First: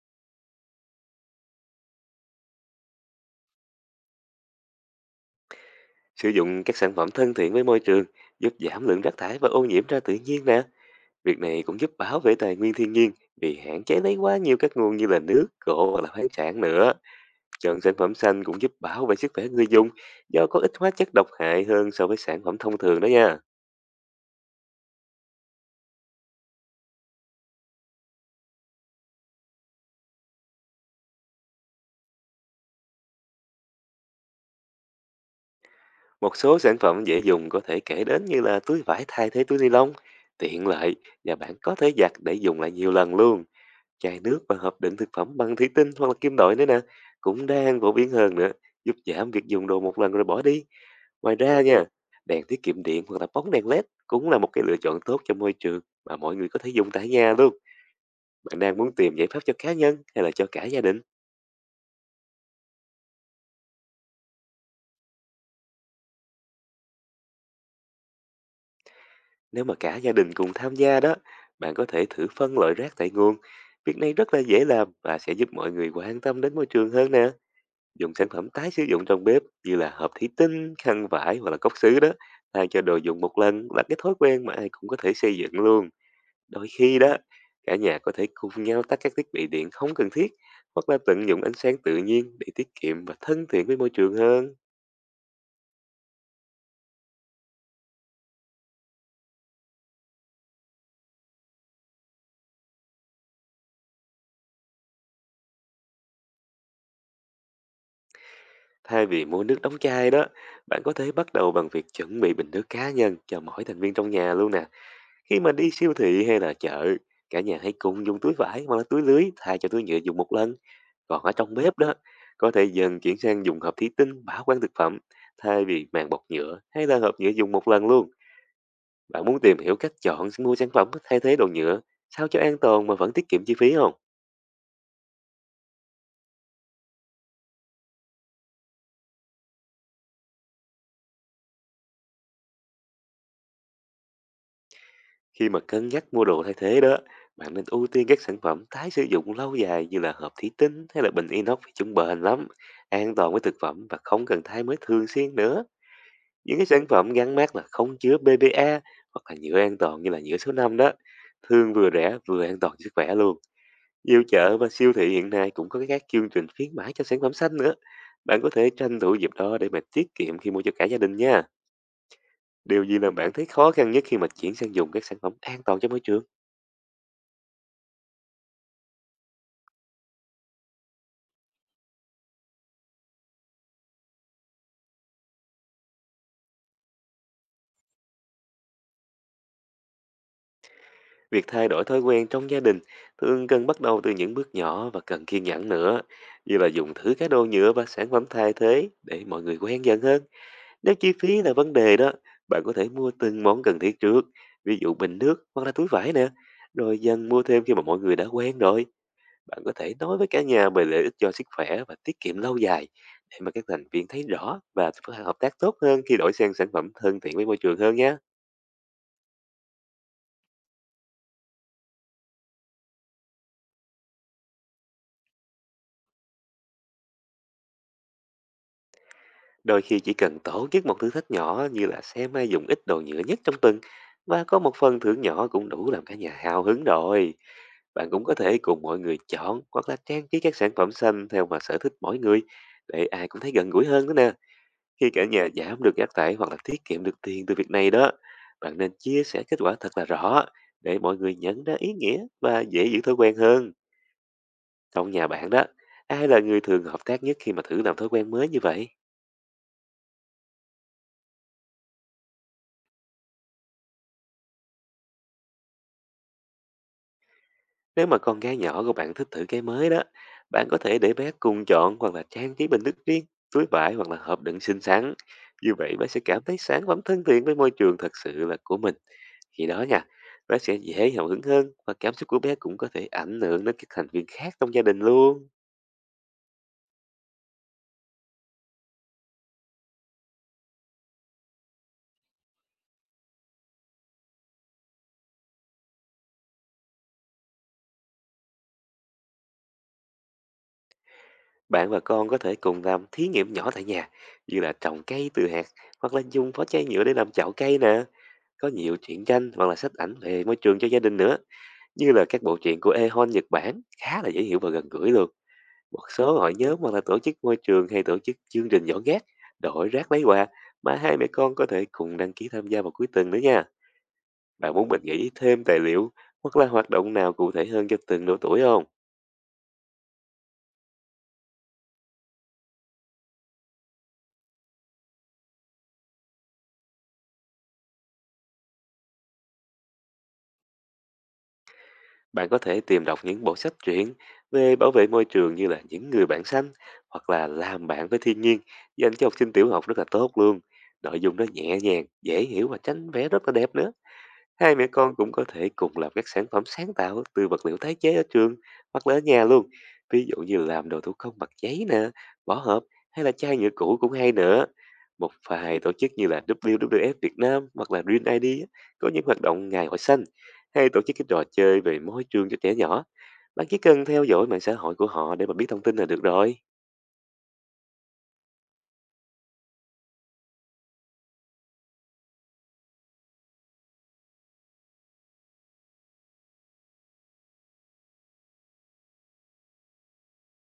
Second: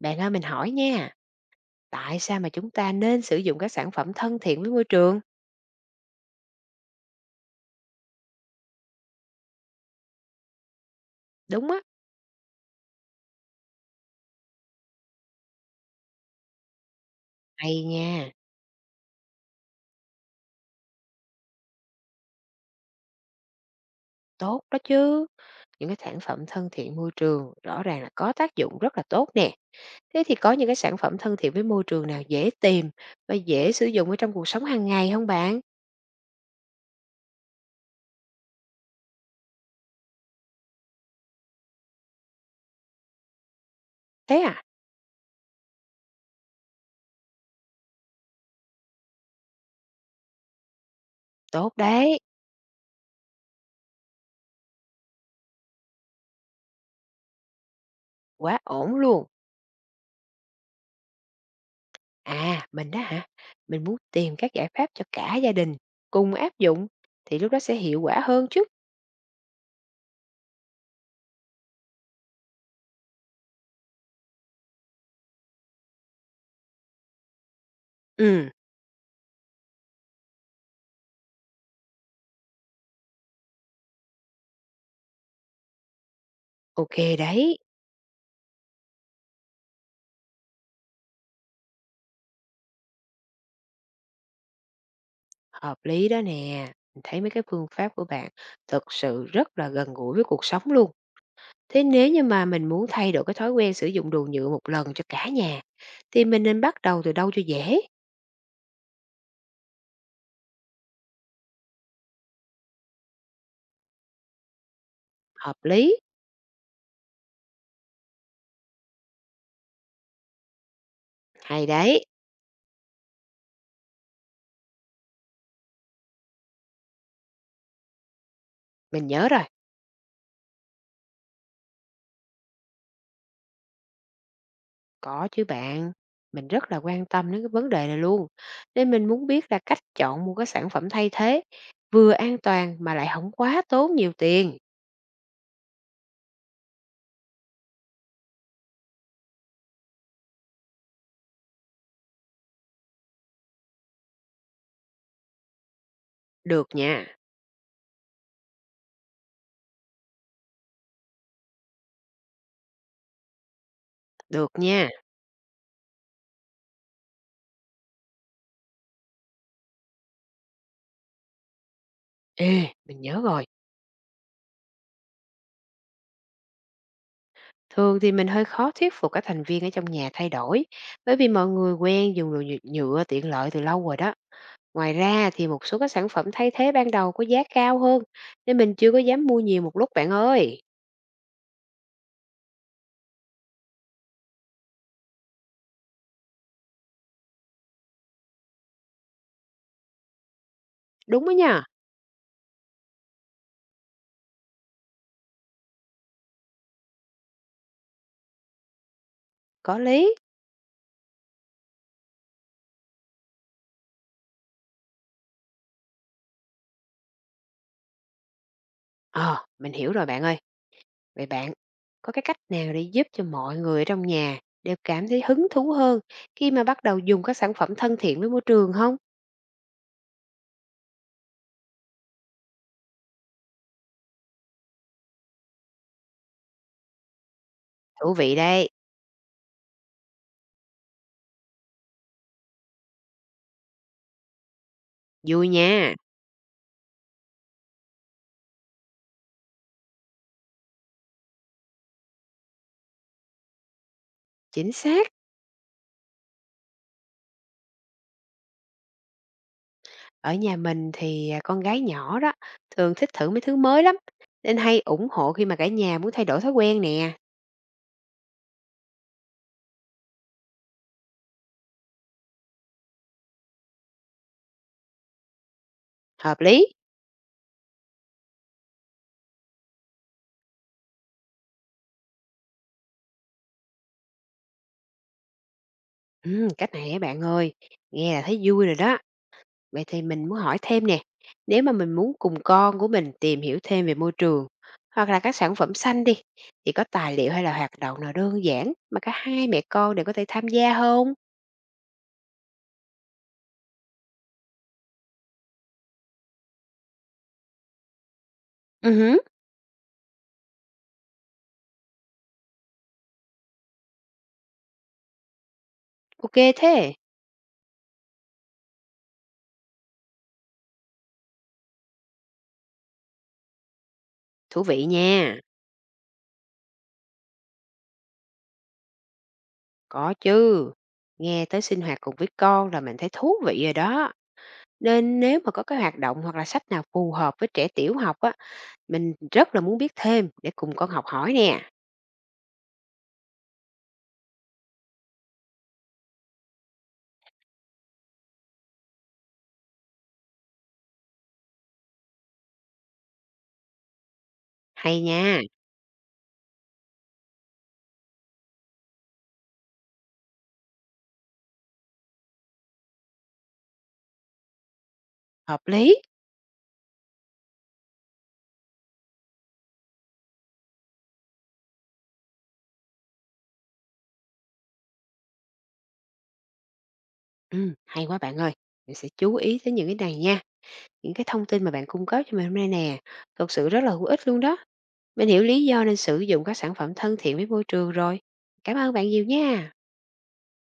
Bạn ơi mình hỏi nha, tại sao mà chúng ta nên sử dụng các sản phẩm thân thiện với môi trường? Sử dụng các sản phẩm thân thiện với môi trường giúp giảm lượng rác thải và ô nhiễm ra tự nhiên nè. Việc này Đúng á, cũng giúp bảo vệ tài nguyên thiên nhiên vì hạn chế lấy quá nhiều các nguồn như là nước, gỗ hoặc là khoáng sản nữa. hay Chọn sản phẩm nha, xanh cũng giúp bảo vệ sức khỏe người dùng do có ít hóa chất độc hại hơn so với sản phẩm thông thường đó nha. tốt đó chứ. Những cái sản phẩm thân thiện môi trường rõ ràng là có tác dụng rất là tốt nè. Thế thì có những cái sản phẩm thân thiện với môi trường nào dễ tìm và dễ sử dụng ở trong cuộc sống hàng ngày không bạn? Một số sản phẩm dễ dùng có thể kể đến như là túi vải thay thế túi ni lông, tiện lợi và bạn có thể giặt để dùng lại nhiều lần luôn. Chai nước Thế và à, hộp đựng thực phẩm bằng thủy tinh hoặc là kim loại nữa nè, cũng đang phổ biến hơn nữa, giúp giảm việc dùng đồ một lần rồi bỏ đi. Ngoài ra tốt nha, đấy, đèn tiết kiệm điện hoặc là bóng đèn led cũng là một cái lựa chọn tốt cho môi trường mà mọi người có thể dùng tại nhà luôn. Bạn quá đang muốn ổn tìm luôn. giải pháp cho cá nhân hay là cho cả gia đình? À, mình đó hả? Mình muốn tìm các giải pháp cho cả gia đình cùng áp dụng thì lúc đó sẽ hiệu quả hơn chứ. Nếu mà cả gia đình cùng tham gia đó, bạn có thể thử phân loại rác tại nguồn. Việc này rất là dễ làm và sẽ giúp mọi người quan tâm đến môi trường hơn nè. Dùng sản Ừ, phẩm tái sử dụng trong bếp như là hộp thủy tinh, khăn vải hoặc là cốc sứ đó, thay cho đồ dùng một lần là cái thói quen mà ai cũng có thể xây dựng luôn. Đôi ok khi đó, đấy. cả nhà có thể cùng nhau tắt các thiết bị điện không cần thiết hoặc là tận dụng ánh sáng tự nhiên để tiết kiệm và thân thiện với môi trường hơn. Hợp lý đó nè, mình thấy mấy cái phương pháp của bạn thực sự rất là gần gũi với cuộc sống luôn. Thế nếu như mà mình muốn thay đổi cái thói quen sử dụng đồ nhựa một lần cho cả nhà, thì mình nên bắt đầu từ đâu cho dễ, Thay vì mua nước đóng chai đó, bạn có thể bắt đầu bằng việc chuẩn bị bình nước cá nhân cho mỗi thành viên trong nhà luôn nè. Khi mà hợp đi siêu lý? thị hay là chợ, cả nhà hãy cùng dùng túi vải hoặc là túi lưới thay cho túi nhựa dùng một lần. Còn ở trong Hay bếp đó, đấy, có thể dần chuyển sang dùng hộp thủy tinh bảo quản thực phẩm thay vì màng bọc nhựa hay là hộp nhựa dùng một lần luôn. mình Bạn nhớ muốn rồi, tìm hiểu cách chọn mua sản phẩm thay thế đồ nhựa sao cho an toàn mà vẫn tiết kiệm chi phí không? có chứ bạn. Mình rất là quan tâm đến cái vấn đề này luôn. Nên mình muốn biết là cách chọn mua cái sản phẩm thay thế, vừa an toàn mà lại không quá tốn nhiều tiền. Khi mà cân nhắc mua đồ thay thế đó, bạn nên ưu tiên các sản phẩm tái sử dụng lâu dài như là hộp thủy tinh hay là bình inox vì chúng bền lắm, an toàn với thực phẩm và không cần thay mới thường xuyên nữa. Những cái Được sản phẩm nha, gắn mác là không chứa BPA hoặc là nhựa an toàn như là nhựa số 5 đó, thường vừa rẻ vừa an toàn cho sức khỏe luôn. Nhiều được chợ và nha. siêu thị hiện nay cũng có các chương trình khuyến mãi cho sản phẩm xanh nữa. Bạn có thể tranh thủ dịp đó để mà tiết kiệm khi mua cho cả gia đình nha. Ê, Điều gì mình làm nhớ bạn rồi. thấy khó khăn nhất khi mà chuyển sang dùng các sản phẩm an toàn cho môi trường? Thường thì mình hơi khó thuyết phục các thành viên ở trong nhà thay đổi, bởi vì mọi người quen dùng đồ nhựa nhựa tiện lợi từ lâu rồi đó. Ngoài ra thì một số các sản phẩm thay thế ban đầu có giá cao hơn, nên mình chưa có dám mua nhiều một lúc bạn ơi. Việc thay đổi thói quen trong gia đình thường cần bắt đầu từ những bước nhỏ và cần kiên nhẫn nữa, như là dùng thử các đồ nhựa và sản phẩm thay thế để mọi người quen dần hơn. Nếu chi Đúng đó phí là nha, vấn đề đó, bạn có thể mua từng món cần thiết trước, ví dụ bình nước hoặc là túi vải nè, rồi dần mua thêm khi mà mọi người đã quen rồi. Bạn có có thể lý. nói với cả nhà về lợi ích cho sức khỏe và tiết kiệm lâu dài, để mà các thành viên thấy rõ và có thể hợp tác tốt hơn khi đổi sang sản phẩm thân thiện với môi trường hơn nhé. Ờ, mình hiểu rồi bạn ơi. Vậy bạn, có cái cách nào để giúp cho mọi người ở trong nhà đều cảm thấy hứng thú hơn khi mà bắt đầu dùng các sản phẩm thân thiện với môi trường không? Đôi khi chỉ cần tổ chức một thử thách nhỏ như là xem ai dùng ít đồ nhựa nhất trong tuần và có một phần thưởng nhỏ cũng đủ làm cả nhà hào hứng rồi. Bạn Thú cũng có vị thể đây, cùng mọi người chọn hoặc là trang trí các sản phẩm xanh theo mà sở thích mỗi người, để ai cũng thấy gần gũi hơn nữa nè. Khi cả nhà vui giảm nha. được rác thải hoặc là tiết kiệm được tiền từ việc này đó, bạn nên chia sẻ kết quả thật là rõ để mọi người nhận ra ý nghĩa và dễ giữ thói quen hơn. Chính xác. Trong nhà bạn đó, ai là người thường hợp tác nhất khi mà thử làm thói quen mới như vậy? Ở nhà mình thì, à, con gái nhỏ đó, thường thích thử mấy thứ mới lắm, nên hay ủng hộ khi mà cả nhà muốn thay đổi thói quen nè. Nếu mà con gái nhỏ của bạn thích thử cái mới đó, bạn có thể để bé cùng chọn hoặc là trang trí bình nước riêng, túi vải hoặc là hộp đựng xinh xắn. Như vậy bé sẽ Hợp cảm thấy lý. sản phẩm thân thiện với môi trường thật sự là của mình. Khi đó nha, bé sẽ dễ hào hứng hơn và cảm xúc của bé cũng có thể ảnh hưởng đến các thành viên khác trong gia đình luôn. Cách này á bạn ơi, nghe là thấy vui rồi đó. Vậy thì mình muốn hỏi thêm nè, nếu mà mình muốn cùng con của mình tìm hiểu thêm về môi trường hoặc là các sản phẩm xanh đi, thì có tài liệu hay là hoạt động nào đơn giản mà cả hai mẹ con đều có thể tham gia không? Bạn và con có thể cùng làm thí nghiệm nhỏ tại nhà, như là trồng cây từ hạt hoặc là dùng vỏ chai nhựa để làm chậu cây nè. Có nhiều Hứm, truyện tranh hoặc là sách ảnh về môi trường cho gia đình nữa. Như là các bộ truyện của Ehon Nhật Bản, khá là dễ hiểu và gần gũi luôn. Một ô số hội nhóm hoặc thế. là tổ chức môi trường hay tổ chức chương trình dọn rác, đổi rác lấy quà mà hai mẹ con có thể cùng đăng ký tham gia vào cuối tuần nữa nha. Thú Bạn vị muốn mình nghĩ nha. thêm tài liệu hoặc là hoạt động nào cụ thể hơn cho từng độ tuổi không? Có chứ. Nghe tới sinh hoạt cùng với con là mình thấy thú vị rồi đó. Nên nếu mà có cái hoạt động hoặc là sách nào phù hợp với trẻ tiểu học á, mình rất là muốn biết thêm để cùng con học hỏi nè. Bạn có thể tìm đọc những bộ sách truyện về bảo vệ môi trường như là Những Người Bạn Xanh hoặc là Làm Bạn Với Thiên Nhiên, dành cho học sinh tiểu học rất là tốt luôn. Nội dung nó nhẹ nhàng, dễ hiểu và tránh vẽ rất là đẹp nữa. Hai mẹ Hay con cũng nha, có thể cùng làm các sản phẩm sáng tạo từ vật liệu tái chế ở trường hoặc là ở nhà luôn. Ví dụ như làm đồ thủ công bằng giấy nè, vỏ hộp hay là chai nhựa cũ cũng hay nữa. Một hợp vài tổ lý. chức như là WWF Việt Nam hoặc là Green ID á, có những hoạt động ngày hội xanh hay tổ chức cái trò chơi về môi trường cho trẻ nhỏ. Bạn chỉ cần theo dõi mạng xã hội của họ để mà biết thông tin là được rồi. Ừ, hay quá bạn ơi. Mình sẽ chú ý tới những cái này nha. Những cái thông tin mà bạn cung cấp cho mình hôm nay nè, thật sự rất là hữu ích luôn đó. Mình hiểu lý do nên sử dụng các sản phẩm thân thiện với môi trường rồi. Cảm ơn bạn nhiều nha.